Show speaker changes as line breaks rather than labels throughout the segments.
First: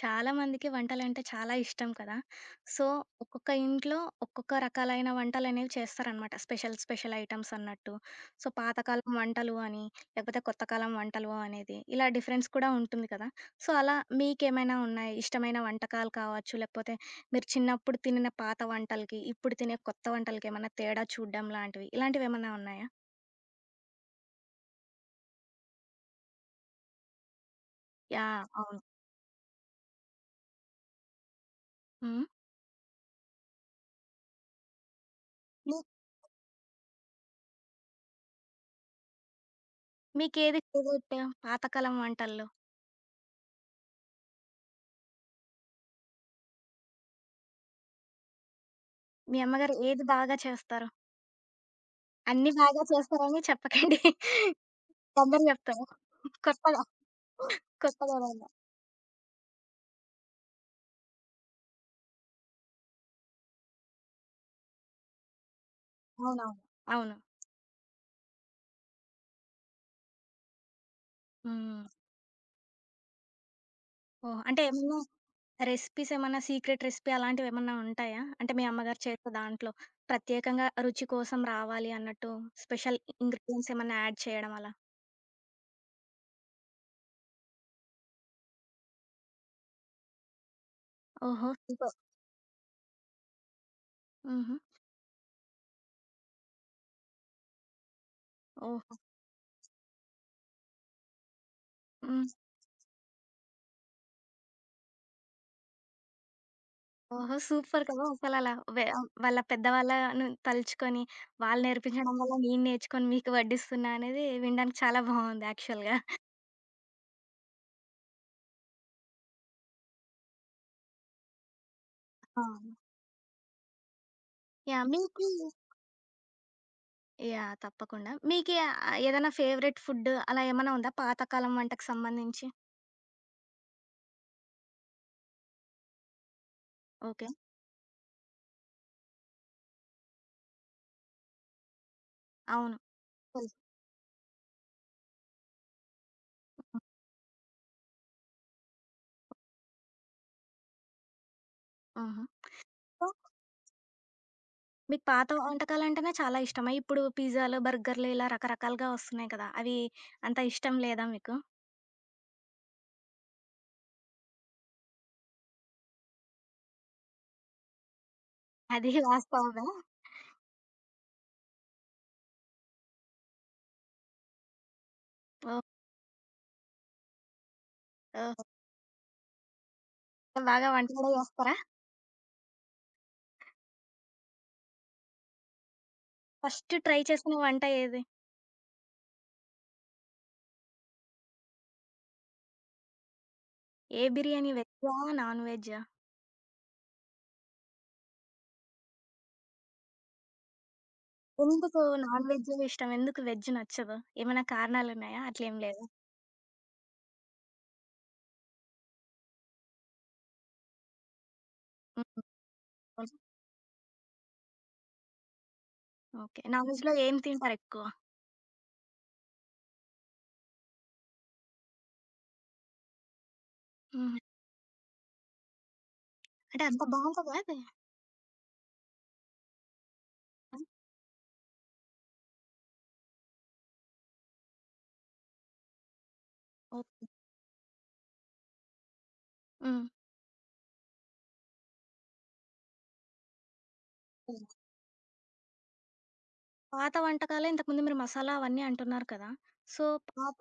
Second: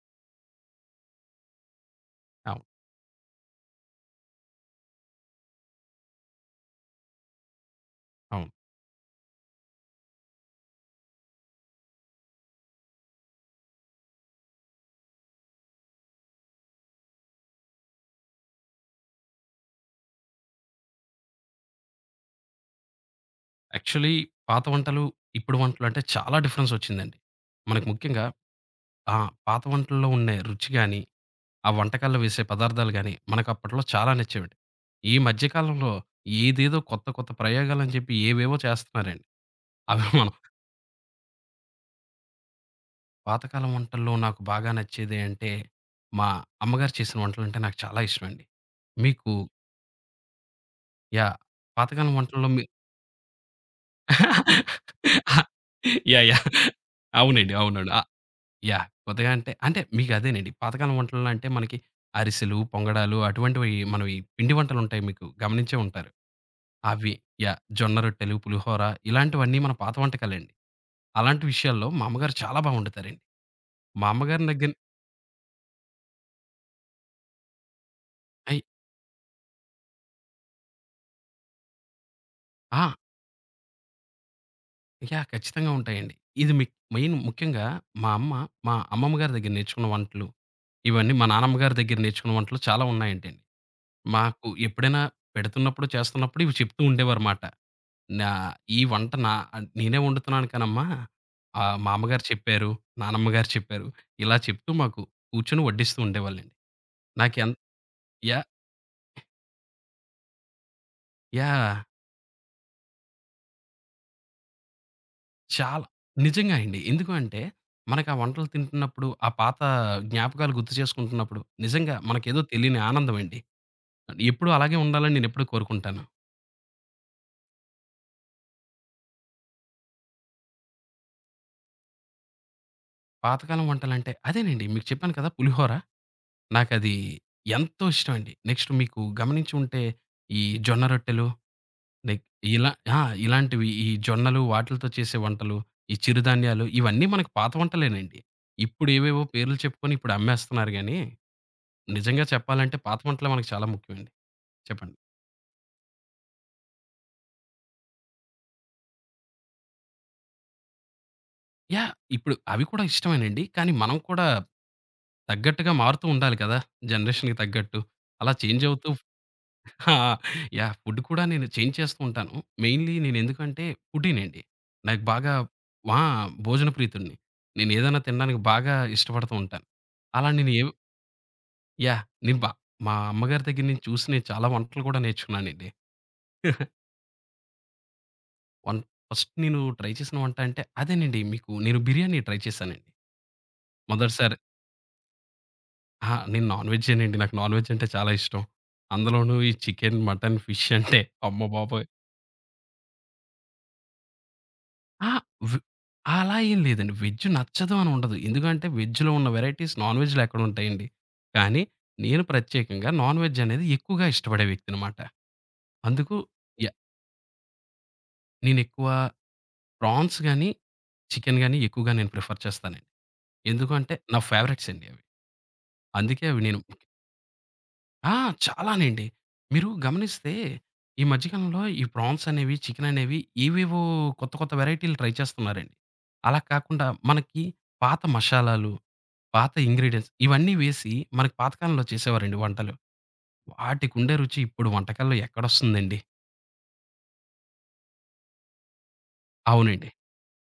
చాలా మందికి వంటలంటే చాలా ఇష్టం కదా!
అవును.
సో, ఒక్కొక్క ఇంట్లో ఒక్కొక్క రకాలైన వంటలనేవి చేస్తారనమాట. స్పెషల్, స్పెషల్ ఐటెమ్స్ అన్నట్టు. సో,
అవును.
పాతకాలం వంటలు అని, లేకపోతే కొత్త కాలం వంటలు అనేది ఇలా డిఫరెన్స్ కూడా ఉంటుంది కదా! సో, అలా మీకేమైనా ఉన్నాయా? ఇష్టమైన వంటకాలు కావచ్చు, లేకపోతే మీరు చిన్నప్పుడు తినిన పాత వంటలకి, ఇప్పుడు తినే కొత్త వంటలకి ఏమన్నా తేడా చూడడం లాంటివి, ఇలాంటివేమన్నా ఉన్నాయా?
యాక్చువల్లీ పాత వంటలు, ఇప్పుడు వంటలు అంటే చాలా డిఫరెన్స్ వచ్చిందండి. మనకు ముఖ్యంగా
యాహ్! అవును.
పాత వంటల్లో ఉండే రుచి గాని, ఆ వంటకాల్లో
హ్మ్.
వేసే పదార్థాలు గాని, మనకు అప్పట్లో చాలా నచ్చేవండి. ఈ మధ్య
మీ
కాలంలో ఏదేదో కొత్త కొత్త ప్రయోగాలని చెప్పి ఏవేవో చేస్తున్నారండి. అవి మనం
మీకేది ఫేవరెట్ పాతకాలం వంటల్లో?
పాతకాలం వంటల్లో నాకు బాగా నచ్చేది అంటే, మా అమ్మగారు చేసిన వంటలంటే నాకు చాలా ఇష్టమండి. మీకు
మీ అమ్మగారు ఏది బాగా చేస్తారు?
యాహ్! పాతకాలం వంటల్లో
అన్నీ
మీ
బాగా చేస్తారని చెప్పకండి. అందరూ జెప్తారు.
యాహ్! యాహ్!
కొత్తగా
అవునండి. అవునండి.
కొత్తగేదైనా.
యాహ్! కొత్తగా అంటే, అంటే మీకదేనండి. పాతకాలం వంటల్లో అంటే మనకి అరిసెలు, పొంగడాలు అటువంటివి మనవి పిండి వంటలుంటాయి మీకు గమనించే ఉంటారు.
అవునవును.
అవి
అవును.
యాహ్! జొన్న రొట్టెలు, పులిహోర ఇలాంటివన్నీ మన పాత వంటకాలండి. అలాంటి
హ్మ్.
విషయాల్లో మా అమ్మగారు చాలా బా వండుతారండి. మా
ఓహ్!
అమ్మగారిని
అంటే
దగ్గర
ఏమన్నా రెసిపీస్ ఏమన్నా సీక్రెట్ రెసిపీ అలాంటివేమన్నా ఉంటాయా? అంటే
అయి
మీ అమ్మగారు చేసే దాంట్లో ప్రత్యేకంగా రుచి కోసం రావాలి అన్నట్టు
ఆ!
స్పెషల్ ఇంగ్రీడియెంట్స్ ఏమన్నా యాడ్ చేయడం అలా?
యాహ్! ఖచ్చితంగా ఉంటాయండి. ఇది మెయిన్ ముఖ్యంగా మా అమ్మ, మా అమ్మమ్మ గారి దగ్గర నేర్చుకున్న వంటలు, ఇవన్నీ మా
ఓహో!
నానమ్మ గారి
సూపర్.
దగ్గర నేర్చుకున్న వంటలు చాలా ఉన్నాయంటండి. మాకు
హుహు.
ఎప్పుడైనా పెడుతున్నప్పుడు, చేస్తున్నప్పుడు ఇవి చెప్తూ ఉండేవారుమాట. నా ఈ
ఓహో!
వంట నా అన్ నేనే వండుతున్నాను కానమ్మా, మా అమ్మగారు
హ్మ్.
చెప్పారు, నానమ్మ గారు చెప్పారు. ఇలా చెప్తూ మాకు కూర్చొని వడ్డిస్తూ ఉండేవాళ్ళండి.
ఓహో!
నాకెం
సూపర్ కదా!
యాహ్!
అసలలా వె వాళ్ళ పెద్దవాళ్ళను తలుచుకొని, వాళ్ళు
యాహ్!
నేర్పించడం వల్ల నేను నేర్చుకొని మీకు వడ్డిస్తున్నా అనేది వినడానికి చాలా బావుంది
చాలా
యాక్చువల్‌గా.
నిజంగా అండి. ఎందుకు అంటే, మనకు ఆ వంటలు తింటున్నప్పుడు, ఆ పాత జ్ఞాపకాలు గుర్తు చేసుకుంటున్నప్పుడు, నిజంగా మనకేదో
అవును.
తెలియని ఆనందం అండి. ఎప్పుడూ అలాగే
యాహ్!
ఉండాలని
మీకీ
నేనెప్పుడూ కోరుకుంటాను.
యాహ్! తప్పకుండా. మీకీ ఏదైనా ఫేవరెట్ ఫుడ్ అలా ఏమన్నా ఉందా? పాతకాలం వంటకు సంబంధించి?
పాతకాలం వంటలంటే అదేనండి మీకు చెప్పాను కదా! పులిహోర. నాకది
ఓకే.
ఎంతో ఇష్టమండి. నెక్స్ట్ మీకు గమనించి ఉంటే, ఈ జొన్న రొట్టెలు లైక్ ఇలా
అవును.
ఆ!
తెలుసు.
ఇలాంటివి ఈ జొన్నలు వాటిలతో చేసే వంటలు, ఈ చిరుధాన్యాలు ఇవన్నీ మనకు పాత వంటలేనండి. ఇప్పుడు ఏవేవో పేర్లు చెప్పుకొని ఇప్పుడు అమ్మేస్తున్నారు గానీ,
ఆహా!
నిజంగా చెప్పాలంటే పాత
సో,
వంటలే మనకు చాలా ముఖ్యమండి. చెప్పండి.
మీకు పాత వంటకాలంటేనే చాలా ఇష్టమా? ఇప్పుడు పిజ్జాలు, బర్గర్‌లు ఇలా రకరకాలుగా వస్తున్నాయి కదా! అవి అంత ఇష్టం లేదా మీకు?
యాహ్! ఇప్పుడు అవి కూడా ఇష్టమేనండి. కానీ మనం కూడా తగ్గట్టుగా మారుతూ ఉండాలి కదా! జనరేషన్‌కి తగ్గట్టు. అలా చేంజ్ అవుతూ
అది వాస్తవమా?
ఆ! యాహ్! ఫుడ్ కూడా నేను చేంజ్ చేస్తూ ఉంటాను. మెయిన్‌లీ నేనెందుకంటే ఫుడ్డీనండి. నాకు బాగా
ఓహ్!
ఆ! భోజన ప్రీతుడిని. నేనేదైనా తినడానికి
ఓహ్!
బాగా ఇష్టపడుతూ ఉంటాను. అలా నేను
బాగా వంట కూడా చేస్తారా?
యాహ్! నేను బా మా అమ్మగారి దగ్గర నుంచి చూసి నేను చాలా వంటలు కూడా నేర్చుకున్నానండి.
ఫస్ట్ ట్రై చేసిన వంట ఏది?
వన్ ఫస్ట్ నేను ట్రై చేసిన వంట అంటే అదేనండి మీకు నేను బిర్యానీ ట్రై చేశానండి.
ఏ
మొదటిసారి
బిర్యానీ వెజ్జా? నాన్ వెజ్జా?
అహా! నేను నాన్ వెజ్జేనండి. నాకు నాన్ వెజ్ అంటే చాలా ఇష్టం. అందులోనూ ఈ చికెన్, మటన్, ఫిష్ అంటే
ఎందుకు
అమ్మబాబోయ్!
నాన్ వెజ్జే ఇష్టం? ఎందుకు వెజ్ నచ్చదు? ఏమైనా
ఆ!
కారణాలున్నాయా?
వ్
అట్లేం లేదా?
అలా ఏం లేదండి. వెజ్ నచ్చదు అని ఉండదు. ఎందుకంటే వెజ్‌లో ఉన్న వెరైటీస్ నాన్ వెజ్‌లో ఎక్కడుంటాయండి. కానీ నేను
హ్మ్.
ప్రత్యేకంగా నాన్ వెజ్ అనేది ఎక్కువగా ఇష్టపడే వ్యక్తినమాట. అందుకు
ఓకే.
య
నాన్ వెజ్‌లో ఏం తింటారెక్కువ?
నేనెక్కువ ప్రాన్స్ గాని, చికెన్ గాని ఎక్కువగా నేను ప్రిఫర్ చేస్తానండి. ఎందుకంటే
హ్మ్.
నా ఫేవరెట్స్ అండి అవి. అందుకే అవి నేను
అంటే అంత బావుంటదా అది?
ఆ! చాలానండి. మీరు గమనిస్తే
ఆ!
ఈ మధ్య కాలంలో ఈ ప్రాన్స్ అనేవి, చికెన్ అనేవి ఏవేవో కొత్త కొత్త వేరైటీలు ట్రై చేస్తున్నారండి. అలా కాకుండా
ఓహ్!
మనకి పాత మషాలాలు, పాత
హ్మ్.
ఇంగ్రీడియెంట్స్ ఇవన్నీ వేసి మనకి పాతకాలంలో చేసేవారండి వంటలు. వాటికుండే రుచి
హ్మ్.
ఇప్పుడు వంటకాల్లో ఎక్కడొస్తుందండి?
పాత వంటకాలే ఇంతకుముందు మీరు మసాలా అవన్నీ అంటున్నారు కదా! సో,
అవునండి.
పాత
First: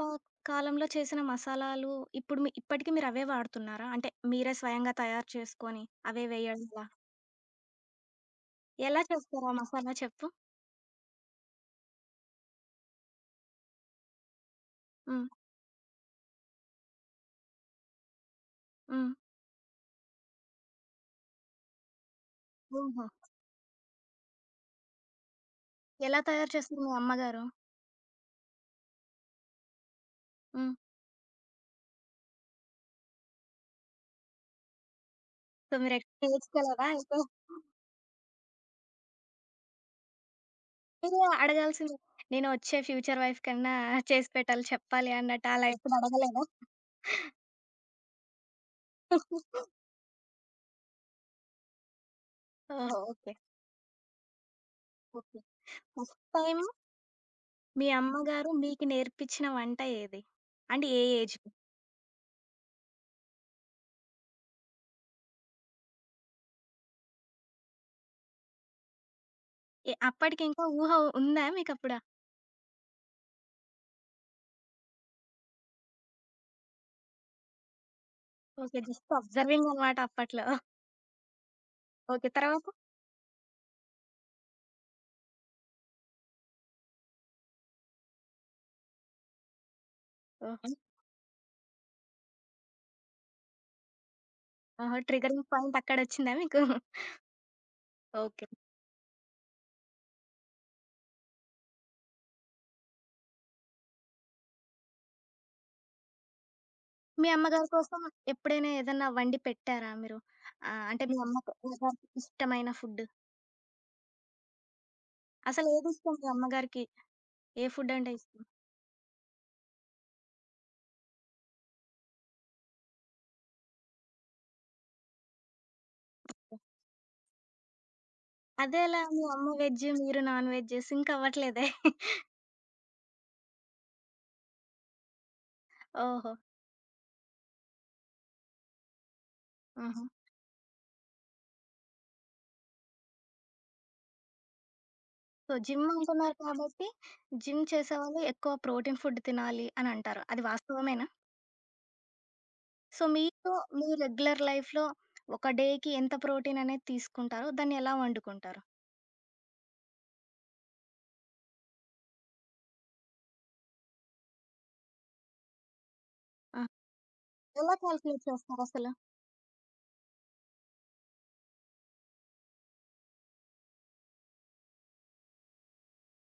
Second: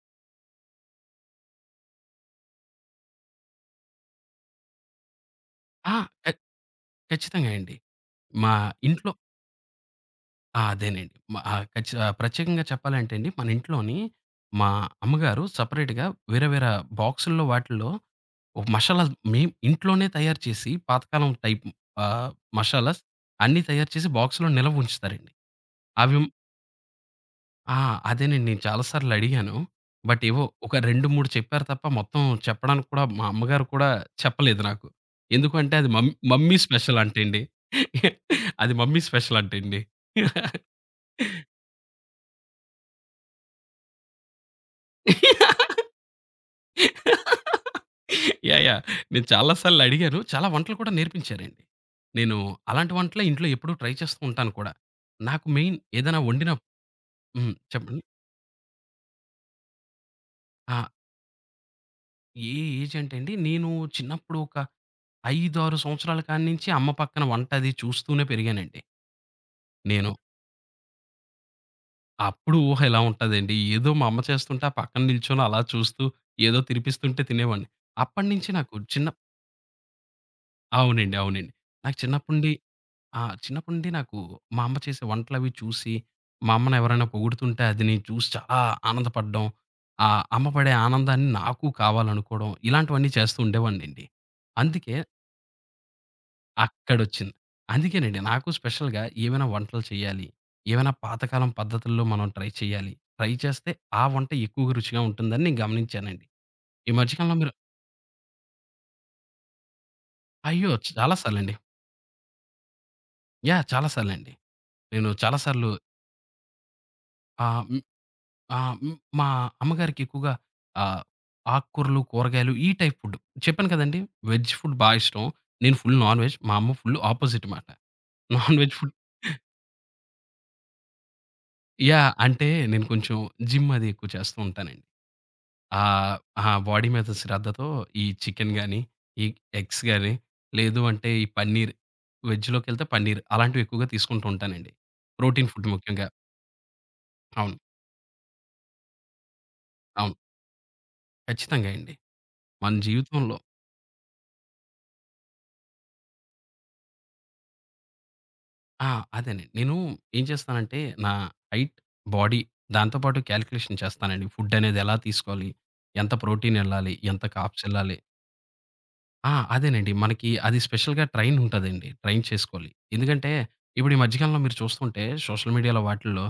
కాలంలో చేసిన మసాలాలు ఇప్పుడు ఇప్పటికి మీరవే వాడుతున్నారా? అంటే మీరే స్వయంగా తయారు చేసుకొని
ఆ!
అవే
క
వేయడం అలా.
ఖచ్చితంగా అండి. మా
ఎలా
ఇంట్లో
చేస్తారు ఆ మసాలా చెప్పు?
ఆ! అదేనండి. మ ఆహ్, ఖచ్చి ఆహ్, ప్రత్యేకంగా చెప్పాలంటే అండి, మన ఇంట్లోని మా
హ్మ్.
అమ్మగారు సెపరేట్‌గా వేరే వేరే బాక్సుల్లో వాటిల్లో ఒక
హ్మ్.
మషాలాలు మేం ఇంట్లోనే తయారు చేసి పాతకాలం టైప్ ఆహ్, మషాలాస్
ఓహో!
అన్నీ తయారు చేసి బాక్స్‌లో నిలవ ఉంచుతారండి. అవి
ఎలా తయారు చేస్తారు మీ అమ్మగారు?
ఆ! అదేనండి నేను చాలా సార్లు అడిగాను. బట్ ఏవో
హ్మ్.
ఒక 2, 3 చెప్పారు తప్ప మొత్తం చెప్పడానికి కూడా మా అమ్మగారు కూడా చెప్పలేదు నాకు. ఎందుకంటే
సో,
అది
మీరెక్కువ
మమ్మీ
నేర్చుకోలేదా
స్పెషల్
అయితే?
అంటండి. అది మమ్మీ స్పెషల్ అంటండి.
మీరు అడగాల్సింది. నేను వచ్చే ఫ్యూచర్ వైఫ్ కన్నా చేసి పెట్టాలి చెప్పాలి అన్నట్టు అలా ఎప్పుడు అడగలేదా?
యాహ్! యాహ్! నేను చాలా సార్లు అడిగాను. చాలా వంటలు కూడా నేర్పించారండి. నేను అలాంటి
ఓహో!
వంటలే
ఓకే.
ఇంట్లో ఎప్పుడూ ట్రై చేస్తూ ఉంటాను కూడా.
ఓకే.
నాకు మెయిన్
ఫస్ట్
ఏదైనా వండిన
టైమ్
హ్మ్.
మీ
చెప్పండి.
అమ్మగారు మీకు నేర్పించిన వంట ఏది?
ఆ!
అంటే ఏ ఏజ్‌కి?
ఏ ఏజ్ అంటే అండి, నేను చిన్నప్పుడు ఒక 5, 6 సంవత్సరాల కాడ్నించి అమ్మ పక్కన వంట అది చూస్తూనే పెరిగానండి నేను.
అప్పటికి ఇంకా ఊహ ఉందా మీకప్పుడు?
అప్పుడు ఊహ ఎలా ఉంటదండి. ఏదో మా అమ్మ చేస్తుంటే ఆ పక్కన నిల్చొని అలా చూస్తూ, ఏదో తినిపిస్తుంటే తినేవాడిని. అప్పటినుంచి నాకు
ఓకే.
చిన్న
జస్ట్ అబ్జర్వింగ్ అనమాట అప్పట్లో.
అవునండి. అవునండి. నాకు
ఓకే.
చిన్నప్పటి నుండి
తర్వాత?
ఆ! చిన్నప్పటి నుండి నాకు మా అమ్మ చేసే వంటలవి చూసి, మా అమ్మని ఎవరైనా పొగుడుతుంటే అది నేను చూసి చాలా ఆనందపడడం, ఆ అమ్మ
ఓహో!
పడే ఆనందాన్ని నాకు కావాలనుకోవడం, ఇలాంటివన్నీ చేస్తూ ఉండేవాడినండి. అందుకే
ఓహో! ట్రిగరింగ్ పాయింట్ అక్కడొచ్చిందా మీకు?
అక్కడొచ్చింది. అందుకేనండి
ఓకే.
నాకు స్పెషల్‌గా ఏమైనా వంటలు చేయాలి, ఏమైనా పాతకాలం పద్ధతుల్లో మనం ట్రై చేయాలి, ట్రై చేస్తే ఆ వంట ఎక్కువగా రుచిగా ఉంటుందని నేను గమనించానండి. ఈ మధ్య
మీ
కాలంలో మీరు
అమ్మగారి కోసం ఎప్పుడైనా ఏదన్నా వండి పెట్టారా మీరు?
అయ్యో!
అంటే
చాలా
మీ అమ్మకు
సార్లండి.
గారికి ఇష్టమైన ఫుడ్.
యాహ్! చాలా సార్లండి. నేను చాలా సార్లు
అసలేదిష్టం మీ అమ్మగారికి?
ఆహ్
ఏ ఫుడ్డంటే ఇష్టం?
ఆ! హ్మ్. మా అమ్మగారికి ఎక్కువగా ఆహ్, ఆక్కూరలు, కూరగాయలు ఈ టైప్ ఫుడ్. చెప్పాను కదండీ! వెజ్ ఫుడ్ బా ఇష్టం. నేను ఫుల్ నాన్ వెజ్. మా అమ్మ ఫుల్ ఆపోజిట్ మాట. నాన్ వెజ్ ఫుడ్
అదెలా మీ అమ్మ వెజ్, మీరు నాన్ వెజ్ సింక్ అవ్వట్లేదే?
యాహ్! అంటే నేను కొంచెం జిమ్ అది ఎక్కువ చేస్తూ ఉంటానండి. ఆహ్,
ఓహో!
ఆ బాడీ మీద శ్రద్ధతో ఈ చికెన్ గాని, ఈ ఎగ్స్
ఆహా!
గాని, లేదు అంటే ఈ పన్నీర్ వెజ్‌లోకెళ్తే పన్నీర్ అలాంటివి ఎక్కువగా తీసుకుంటూ ఉంటానండి. ప్రోటీన్
సో,
ఫుడ్
జిమ్
ముఖ్యంగా.
అంటున్నారు కాబట్టి,
అవును.
జిమ్ చేసేవాళ్ళు ఎక్కువ ప్రోటీన్ ఫుడ్ తినాలి అని
అవును.
అంటారు. అది వాస్తవమేనా?
ఖచ్చితంగా అండి. మన
సో,
జీవితంలో
మీకు మీ రెగ్యులర్ లైఫ్‌లో ఒక డేకి ఎంత ప్రోటీన్ అనేది తీసుకుంటారు? దాన్ని ఎలా వండుకుంటారు?
ఆ! అదేనండి. నేను ఏం చేస్తానంటే, నా హైట్, బాడీ దాంతో పాటు కాలిక్యులేషన్ చేస్తానండి. ఫుడ్ అనేది ఎలా తీసుకోవాలి? ఎంత ప్రోటీన్
ఆ!
ఎళ్ళాలి? ఎంత కార్బ్స్
ఎలా
ఎళ్ళాలి?
కాలిక్యులేట్ చేస్తారసలు?
ఆ! అదేనండి. మనకి అది స్పెషల్‌గా ట్రైన్ ఉంటదండి. ట్రైన్ చేసుకోవాలి. ఎందుకంటే, ఇప్పుడు ఈ మధ్య కాలంలో మీరు చూస్తుంటే సోషల్ మీడియాలో వాటిల్లో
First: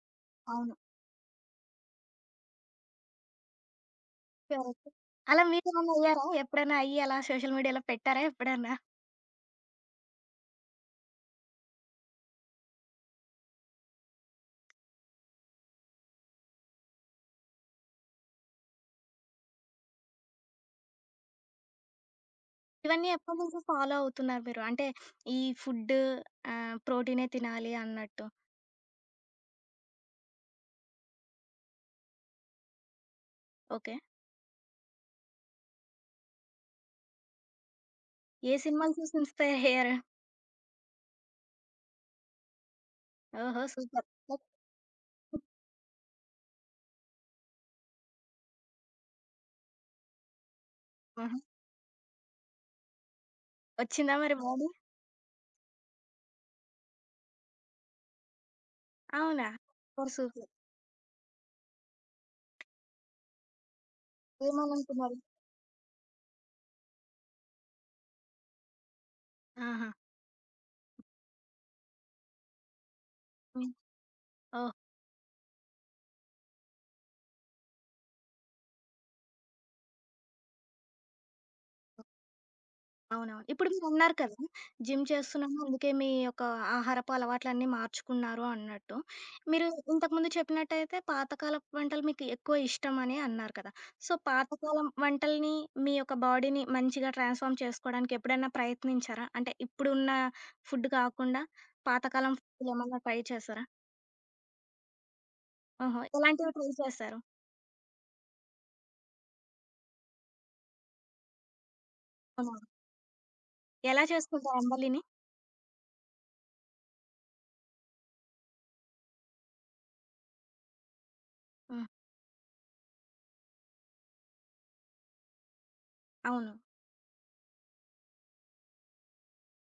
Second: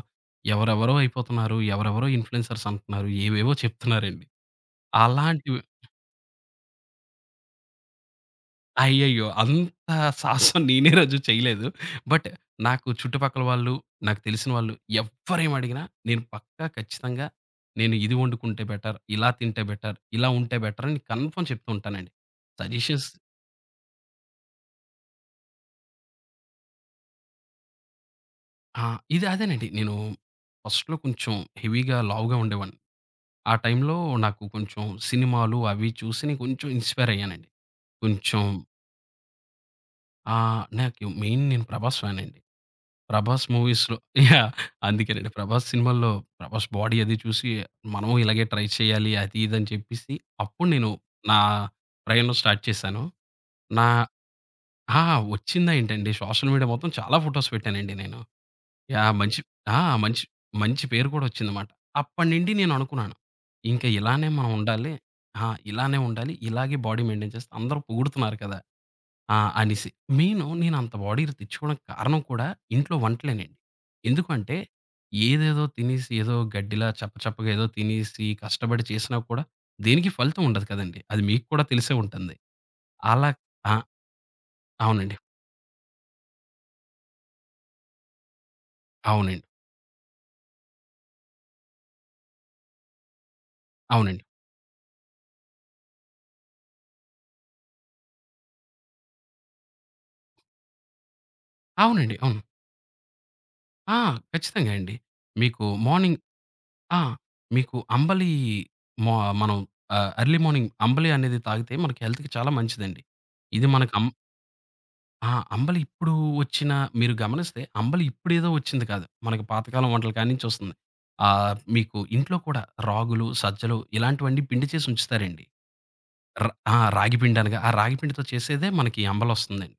అవును.
ఎవరెవరో అయిపోతున్నారు. ఎవరెవరో ఇన్‌ఫ్లూయెన్సర్స్ అంటున్నారు. ఏవేవో చెప్తున్నారండి.
కరెక్ట్. అలా
అలాంటివి
మీరేమన్నా అయ్యారా? ఎప్పుడైనా అయ్యి అలా సోషల్ మీడియాలో పెట్టారా ఎప్పుడన్నా?
అయ్యయ్యో! అంత సాహసం నేనే రోజు చేయలేదు. బట్ నాకు చుట్టుపక్కల వాళ్ళు, నాకు తెలిసిన వాళ్ళు ఎవ్వరేం అడిగినా నేను పక్కా ఖచ్చితంగా నేను ఇది వండుకుంటే బెటర్, ఇలా తింటే బెటర్, ఇలా ఉంటే బెటర్ అని కన్ఫర్మ్ చెప్తూ ఉంటానండి.
ఇవన్నీ
సజెషన్స్
ఎప్పటి నుంచి ఫాలో అవుతున్నారు మీరు? అంటే ఈ ఫుడ్ ప్రోటీనే తినాలి అన్నట్టు.
ఆ! ఇది అదేనండి. నేను ఫస్ట్‌లో కొంచెం హెవీగా లావుగా ఉండేవాడిని. ఆ
ఓకే.
టైంలో నాకు కొంచెం సినిమాలు అవి చూసి నేను కొంచెం ఇన్‌స్పైర్ అయ్యానండి. కొంచెం
ఏ సినిమాలు చూసి ఇన్‌స్పైర్ అయ్యారు?
నాకు మెయిన్ నేను 'ప్రభాస్' ఫ్యానండి. 'ప్రభాస్'
ఓహో!
మూవీస్‌లో
సూపర్.
యాహ్! అందుకేనండి. 'ప్రభాస్' సినిమాల్లో 'ప్రభాస్' బాడీ అది చూసి మనము ఇలాగే ట్రై చేయాలి అది ఇది అని చెప్పేసి అప్పుడు నేను
ఆహా!
నా ప్రయాణం స్టార్ట్ చేశాను. నా
వచ్చిందా మరి బాడీ?
ఆ! వచ్చిందా ఏంటండి సోషల్ మీడియా మొత్తం చాలా ఫోటోస్ పెట్టానండి నేను. యాహ్! మంచి
అవునా!
ఆ!
సూపర్.
మంచి
సూపర్.
మంచి పేరు కూడా వచ్చిందన్నమాట. అప్పటినుండి నేను అనుకున్నాను. ఇంకా ఇలానే మనం ఉండాలి.
ఏమనుకున్నారు?
ఆ! ఇలానే ఉండాలి. ఇలాగే బాడీ మెయింటైన్ చేస్తే అందరూ పొగుడుతున్నారు కదా! ఆ!
ఆహా!
అనేసి. మెయిను నేనంత బాడీ తెచ్చుకోవడానికి కారణం కూడా ఇంట్లో వంటలేనండి.
హ్మ్.
ఎందుకంటే,
ఓహ్!
ఏదేదో తినేసి, ఏదో గడ్డిలా చప్పచప్పగా ఏదో తినేసి, కష్టపడి చేసినా కూడా దేనికి ఫలితం ఉండదు కదండీ! అది మీకు కూడా తెలిసే ఉంటుంది. అలా
అవునవును. ఇప్పుడు
ఆ!
మీరన్నారు కదా! జిమ్
అవునండి.
చేస్తున్నాను అందుకే మీ యొక్క ఆహారపు అలవాట్లన్నీ మార్చుకున్నారు అన్నట్టు.
అవునండి.
మీరు ఇంతకుముందు చెప్పినట్టయితే పాతకాలపు వంటలు మీకు ఎక్కువ ఇష్టమని అన్నారు కదా! సో,
అవునండి.
పాతకాలం వంటల్ని మీ యొక్క బాడీని మంచిగా ట్రాన్స్‌ఫార్మ్ చేసుకోవడానికి ఎప్పుడైనా ప్రయత్నించారా? అంటే ఇప్పుడున్న ఫుడ్ కాకుండా
అవునండి.
పాతకాలం
అవును.
ఫుడ్‌లేమన్నా ట్రై చేశారా?
ఆ! ఖచ్చితంగా అండి. మీకు
ఓహో!
మార్నింగ్
ఎలాంటివి ట్రై
ఆ!
చేశారు?
మీకు అంబలి మొ మనం ఎర్లీ మార్నింగ్ అంబలి అనేది తాగితే మనకి హెల్త్‌కి చాలా
అవునా?
మంచిదండి. ఇది మనకు
ఎలా
అం
చేసుకుంటారు అంబలిని?
ఆ! అంబలి ఇప్పుడు వచ్చిన మీరు గమనిస్తే అంబలి ఇప్పుడేదో వచ్చింది కాదు. మనకి పాతకాలం వంటల కాడ్నుంచి వస్తుంది.
హ్మ్.
మీకు ఇంట్లో కూడా రాగులు, సజ్జలు ఇలాంటివన్నీ పిండి చేసి ఉంచుతారండి. ర
అవును.
ఆ! రాగి పిండి అనగా ఆ రాగి పిండితో చేసేదే మనకి అంబలొస్తుందండి.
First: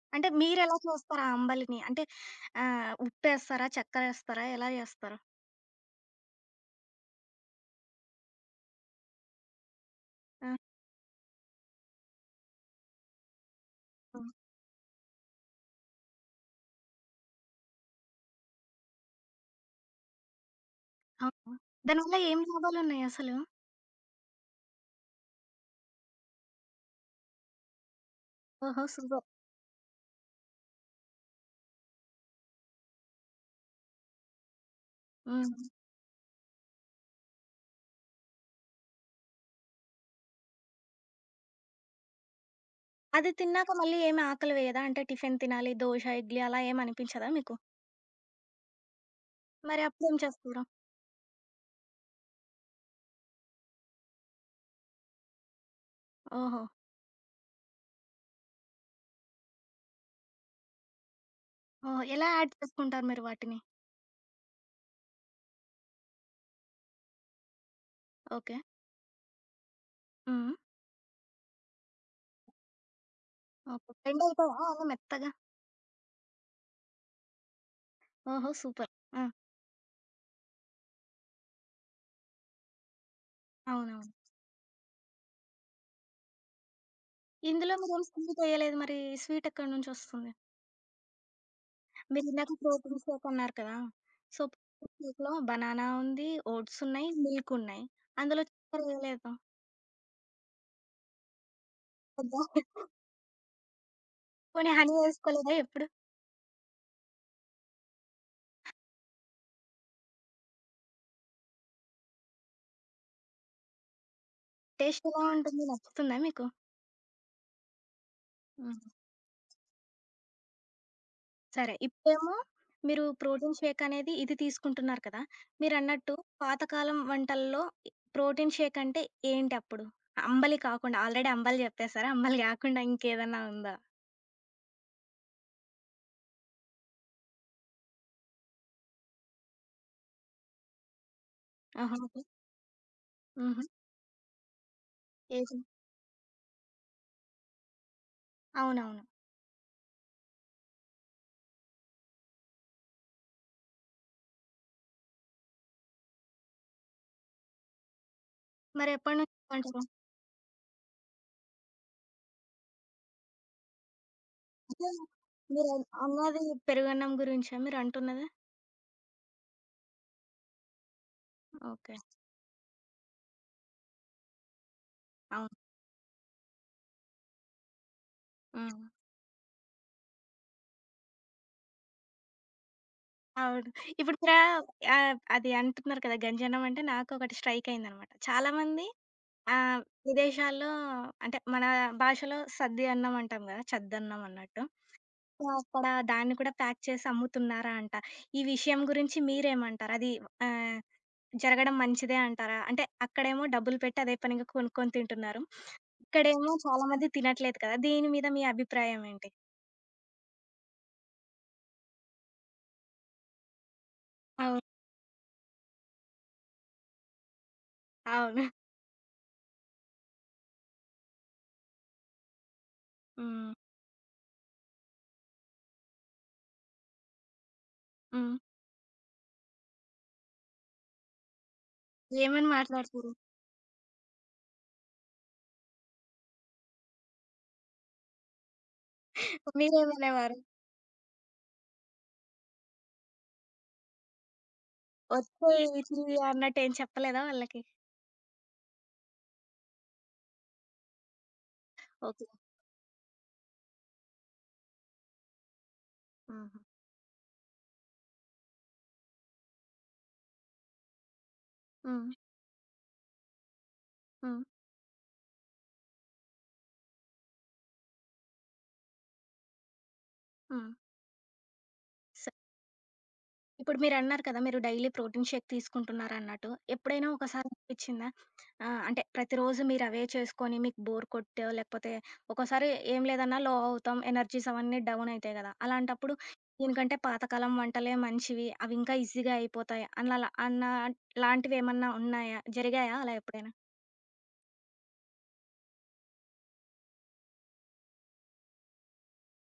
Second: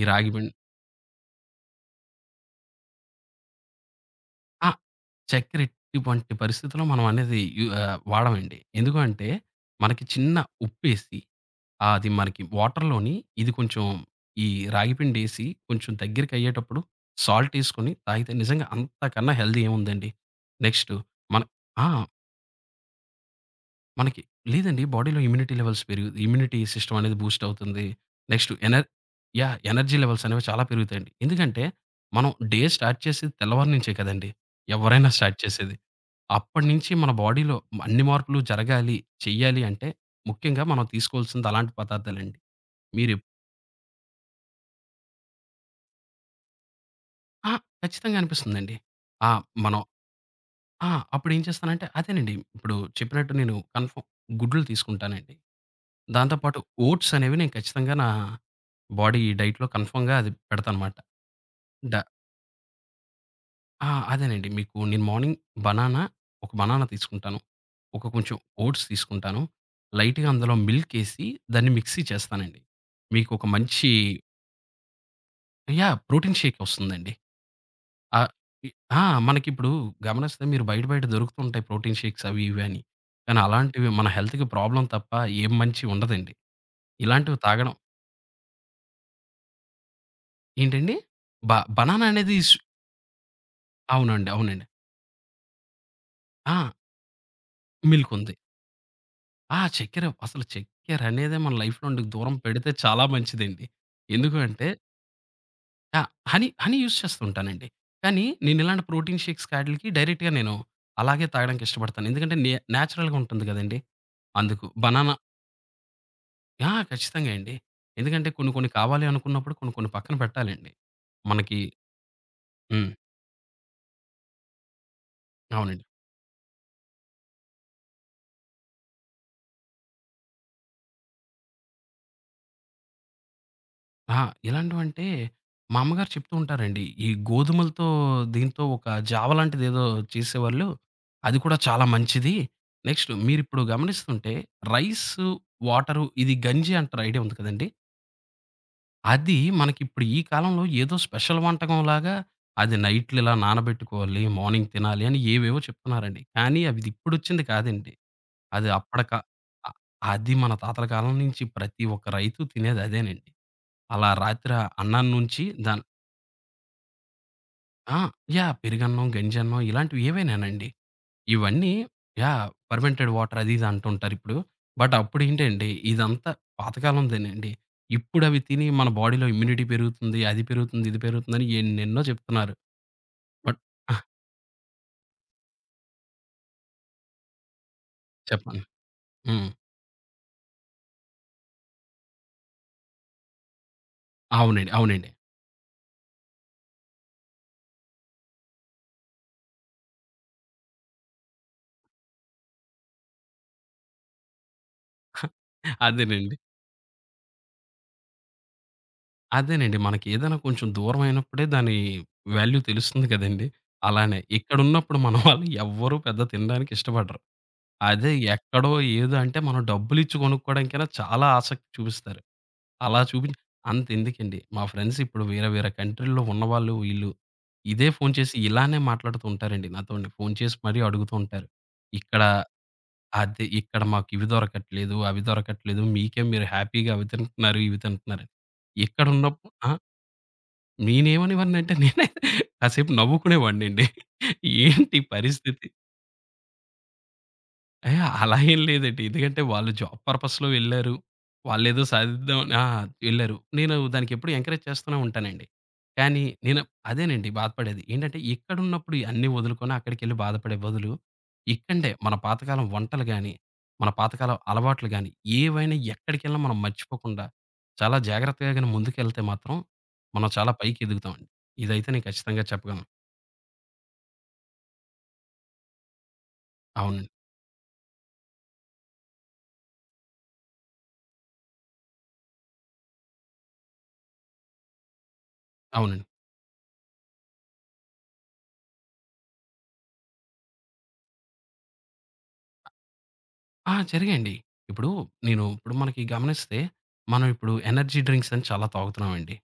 ఈ
అంటే
రాగి పిండి
మీరెలా చేస్తారు ఆ అంబలిని? అంటే ఉప్పేస్తారా? చక్కెరేస్తారా?
ఆ!
ఎలా చేస్తారు?
చక్కెర ఎటువంటి పరిస్థితిలో మనం అనేది వాడమండి. ఎందుకు అంటే మనకి చిన్న
ఆ!
ఉప్పేసి ఆ! అది మనకి వాటర్‌లోని ఇది కొంచెం
హ్మ్.
ఈ రాగి పిండేసి కొంచెం దగ్గరికయ్యేటప్పుడు సాల్టేసుకొని తాగితే నిజంగా అంతకన్నా హెల్తీ ఏముందండి. నెక్స్టు మన
అవునా?
ఆ!
దానివల్ల ఏం లాభాలున్నాయసలు?
మనకి లేదండి బాడీలో ఇమ్యూనిటీ లెవెల్స్ పెరుగు ఇమ్యూనిటీ సిస్టమ్ అనేది బూస్ట్ అవుతుంది. నెక్స్ట్
ఓహో!
ఎనర్
సూపర్.
యాహ్! ఎనర్జీ లెవెల్స్ అనేవి చాలా పెరుగుతాయండి. ఎందుకంటే మనం డే స్టార్ట్ చేసేది తెల్లవారి నుంచే కదండీ! ఎవరైనా స్టార్ట్
హ్మ్.
చేసేది. అప్పటినుంచి మన బాడీలో అన్ని మార్పులు జరగాలి, చెయ్యాలి అంటే ముఖ్యంగా మనం తీసుకోవాల్సింది అలాంటి పదార్థాలండి. మీరు
అది తిన్నాక మళ్ళీ ఏమి ఆకలి వేయదా? అంటే టిఫిన్ తినాలి, దోస, ఇడ్లీ అలా ఏమి అనిపించదా
ఆ!
మీకు?
ఖచ్చితంగా అనిపిస్తుందండి. ఆ! మనం
మరి అప్పుడేం చేస్తారు?
ఆ! అప్పుడేం చేస్తానంటే అదేనండి. ఇప్పుడు చెప్పినట్టు నేను కన్ఫర్మ్ గుడ్లు తీసుకుంటానండి. దాంతో పాటు
ఓహో!
ఓట్స్ అనేవి నేను ఖచ్చితంగా నా బాడీ డైట్‌లో కన్ఫర్మ్‌గా అది పెడతానమాట. డ
ఓహ్! ఎలా యాడ్ చేసుకుంటారు మీరు వాటిని?
ఆ! అదేనండి. మీకు నేను మార్నింగ్ బనానా, ఒక బనానా తీసుకుంటాను. ఒక కొంచెం
ఓకే.
ఓట్స్ తీసుకుంటాను. లైట్‌గా
హ్మ్.
అందులో మిల్క్ ఏసి దాన్ని మిక్సీ చేస్తానండి. మీకు ఒక మంచి
ఓకే. బెండ్ అయితదా అవి మెత్తగా?
యాహ్! ప్రోటీన్ షేక్ వస్తుందండి. ఆ!
ఓహో!
ఇ
సూపర్.
ఆ!
ఆ!
మనకిప్పుడు గమనిస్తే మీరు బయట బయట దొరుకుతుంటాయి ప్రోటీన్ షేక్స్ అవి ఇవి అని. కానీ అలాంటివి మన
అవునవును.
హెల్త్‌కి ప్రాబ్లమ్ తప్ప ఏం మంచి ఉండదండి. ఇలాంటివి తాగడం
ఇందులో మీరేం స్వీటెయ్యలేదు మరి స్వీటెక్కడి నుంచొస్తుంది?
ఏంటండి? బ బనానా అనేది స్
మీరిందాక ప్రోటీన్ షేక్ అన్నారు కదా!
అవునండి.
సో,
అవునండి.
ప్రోటీన్ షేక్‌లో బనానా ఉంది,
ఆ!
ఓట్స్ ఉన్నాయి, మిల్క్ ఉన్నాయి.
మిల్క్ ఉంది.
అందులో చక్కెర వేయలేదు.
ఆ! చక్కెర అనేదే మన లైఫ్‌లో నుండి దూరం
కదా!
పెడితే చాలా మంచిదండి. ఎందుకు అంటే
పోనీ హనీ వేసుకోలేదా ఎప్పుడు?
ఆ! హనీ యూజ్ చేస్తూ ఉంటానండి. కానీ నేను ఇలాంటి ప్రోటీన్ షేక్స్ ఆటిలకి డైరెక్ట్‌గా నేను అలాగే తాగడానికి ఇష్టపడతాను. ఎందుకంటే నే నేచురల్‌గా ఉంటుంది కదండీ! అందుకు
టేస్ట్
బనానా
ఎలా ఉంటుంది? నచ్చుతుందా మీకు?
ఆ! ఖచ్చితంగా అండి. ఎందుకంటే కొన్ని కొన్ని
హ్మ్.
కావాలి అనుకున్నప్పుడు కొన్ని కొన్ని పక్కన పెట్టాలండి. మనకి
సరే. ఇప్పుడేమో
హ్మ్.
మీరు ప్రోటీన్ షేక్ అనేది ఇది తీసుకుంటున్నారు కదా!
అవునండి.
మీరన్నట్టు పాతకాలం వంటల్లో ఇ ప్రోటీన్ షేక్ అంటే ఏంటి అప్పుడు? అంబలి కాకుండా ఆల్రెడీ అంబలి చెప్పేసారు. అంబలి కాకుండా ఇంకేదన్నా ఉందా?
ఆ! ఎలాంటివంటే మా అమ్మగారు చెప్తూ ఉంటారండి. ఈ గోధుమలతో దీంతో ఒక జావ లాంటిదేదో చేసేవాళ్ళు. అది కూడా చాలా
ఆహా! ఓకే.
మంచిది. నెక్స్ట్ మీరిప్పుడు
హుహు.
గమనిస్తుంటే రైసు,
ఏది?
వాటరు ఇది గంజి అంటారు ఐడియా ఉంది కదండీ!
అవునవును.
అది మనకిప్పుడు ఈ కాలంలో ఏదో స్పెషల్ వంటకంలాగా అది నైట్లు ఇలా నానబెట్టుకోవాలి, మార్నింగ్ తినాలి అని ఏవేవో చెప్తున్నారండి. కానీ అవిది ఇప్పుడొచ్చింది కాదండి. అది అప్పడక
మరెప్పటి
అ
నుంచి
అది మన తాతల కాలం నుంచి ప్రతి ఒక్క రైతు తినేది అదేనండి. అలా రాత్రి ఆ
అదే
అన్నం నుంచి దాన్
అన్నది పెరుగన్నం గురించా
ఆ!
మీరంటున్నది?
యాహ్! పెరుగన్నం, గంజన్నం ఇలాంటివి ఏవైనానండి. ఇవన్నీ
ఓకే.
యాహ్! ఫెర్మెంటెడ్ వాటర్ అది ఇది అంటుంటారిప్పుడు. బట్
అవును.
అప్పుడేంటండి ఇదంతా పాతకాలందేనండి. ఇప్పుడవి తిని
హ్మ్.
మన బాడీలో ఇమ్యూనిటీ పెరుగుతుంది, అది పెరుగుతుంది, ఇది పెరుగుతుందని ఎన్నెన్నో చెప్తున్నారు. బట్
అవును.
ఆహ్,
ఇప్పుడు ఇక్కడ అది అంటున్నారు కదా! గంజన్నం అంటే నాకొకటి స్ట్రైక్ అయిందనమాట.
చెప్పండి.
చాలామంది
హ్మ్.
ఆహ్, విదేశాల్లో అంటే మన భాషలో సద్ది అన్నం అంటాం కదా! చద్దన్నం అన్నట్టు.
అవునండి. అవునండి.
సో, అక్కడ దాన్ని కూడా ప్యాక్ చేసి అమ్ముతున్నారా అంట. ఈ విషయం గురించి మీరేమంటారు? అది ఆహ్, జరగడం మంచిదే అంటారా? అంటే అక్కడేమో డబ్బులు పెట్టి అదే పనిగా కొనుక్కొని తింటున్నారు.
అదేనండి.
ఇక్కడేమో చాలా మంది తినట్లేదు కదా! దీని మీద మీ అభిప్రాయం ఏంటి?
అదేనండి. మనకేదైనా కొంచెం దూరమైనప్పుడే దాని వాల్యూ తెలుస్తుంది కదండీ! అలానే
అవును.
ఇక్కడున్నప్పుడు మన వాళ్ళు ఎవ్వరూ పెద్ద తినడానికి ఇష్టపడరు. అదే
అవును.
ఎక్కడో ఏదో అంటే మనం డబ్బులిచ్చి కొనుక్కోవడానికైనా చాలా ఆసక్తి చూపిస్తారు. అలా చూపించి
హ్మ్.
అంతెందుకండి. మా ఫ్రెండ్స్ ఇప్పుడు వేరే వేరే కంట్రీ‌ల్లో ఉన్నవాళ్ళు వీళ్ళు ఇదే ఫోను
హ్మ్.
చేసి ఇలానే మాట్లాడుతూ ఉంటారండి నాతోని. ఫోను చేసి మరీ అడుగుతూ ఉంటారు. ఇక్కడ
ఏమని మాట్లాడుతారు?
అది ఇక్కడ మాకు ఇవి దొరకట్లేదు, అవి దొరకట్లేదు. మీకే మీరు హ్యాపీగా అవి తింటున్నారు, ఇవి తింటున్నారు. ఇక్కడున్నప్పుడు ఆ!
మీరేమనేవారు?
నేనేమనేవాడినంటే నేనే కాసేపు నవ్వుకునేవాడినండి. ఏంటి ఈ పరిస్థితి?
ఒచ్చేయి తియ్యి అన్నట్టేం చెప్పలేదా వాళ్ళకి?
ఏహ్! అలా ఏం లేదండి. ఎందుకంటే వాళ్ళు జాబ్ పర్పస్‌లో వెళ్లారు. వాళ్ళేదో
ఓకే.
సాధిద్దాం అని, ఆ! వెళ్లారు. నేను దానికెప్పుడు ఎంకరేజ్ చేస్తూనే ఉంటానండి. కానీ
ఆహా!
నేను అదేనండి బాధపడేది. ఏంటంటే ఇక్కడున్నప్పుడు ఇయన్నీ వదులుకొని అక్కడికెళ్లి బాధపడే బదులు, ఇక్కడే
హ్మ్.
మన పాతకాలం వంటలు గాని, మన పాతకాలం
హ్మ్.
అలవాట్లు గాని, ఏవైనా ఎక్కడికెళ్ళినా మనం మర్చిపోకుండా, చాలా జాగ్రత్తగా గాని ముందుకెళ్తే మాత్రం, మనం చాలా
హ్మ్.
పైకి ఎదుగుతామండి. ఇదైతే నేను ఖచ్చితంగా చెప్పగలను.
ఇప్పుడు మీరన్నారు కదా! మీరు డైలీ ప్రోటీన్ షేక్ తీసుకుంటున్నారన్నట్టు. ఎప్పుడైనా
అవునండి.
ఒకసారి అనిపిచ్చిందా? అంటే ప్రతిరోజు మీరవే చేసుకొని మీకు బోర్ కొట్టో, లేకపోతే ఒక్కోసారి ఏం లేదన్నా లో అవుతాం. ఎనర్జీస్ అవన్నీ డౌన్ అయితాయి గదా!
అవునండి.
అలాంటప్పుడు దీనికంటే పాతకాలం వంటలే మంచివి. అవి ఇంకా ఈజీగా అయిపోతాయి. అన్నలా అన్న లాంటివేమన్నా ఉన్నాయా? జరిగాయా అలా ఎప్పుడైనా?
ఆ! జరిగాయండి. ఇప్పుడు నేను ఇప్పుడు మనకి గమనిస్తే, మనం ఇప్పుడు ఎనర్జీ డ్రింక్స్ అని చాలా తాగుతున్నామండి.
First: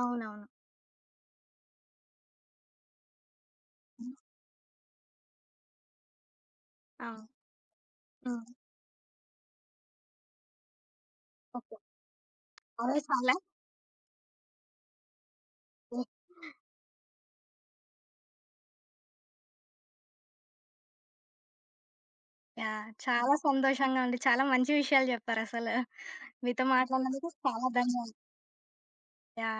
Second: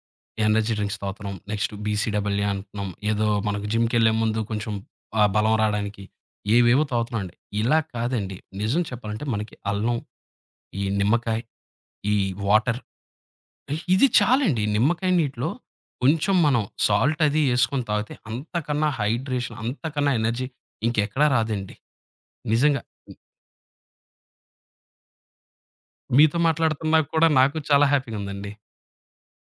అవునవును.
ఎనర్జీ డ్రింక్స్ తాగుతున్నాం. నెక్స్ట్ బీసీడబ్ల్యూ అంటున్నాం. ఏదో మనకు జిమ్‌కెళ్ళే ముందు కొంచెం బలం రాడానికి ఏవేవో
అవును.
తాగుతున్నామండి. ఇలా కాదండి.
హ్మ్.
నిజం చెప్పాలంటే మనకి అల్లం, ఈ నిమ్మకాయ,
ఓకే.
ఈ వాటర్
అవే చాలా
ఇది చాలండి. నిమ్మకాయ నీటిలో కొంచెం మనం సాల్ట్ అది యేసుకొని తాగితే అంతకన్నా హైడ్రేషన్, అంతకన్నా ఎనర్జీ ఇంకెక్కడా రాదండి. నిజంగా.
యాహ్! చాలా సంతోషంగా ఉంది. చాలా మంచి విషయాలు జెప్పారసలు.
మీతో
మీతో
మాట్లాడుతున్నా
మాట్లాడినందుకు
కూడా నాకు
చాలా
చాలా
ధన్యవాదాలు.
హ్యాపీగా ఉందండి.
యాహ్!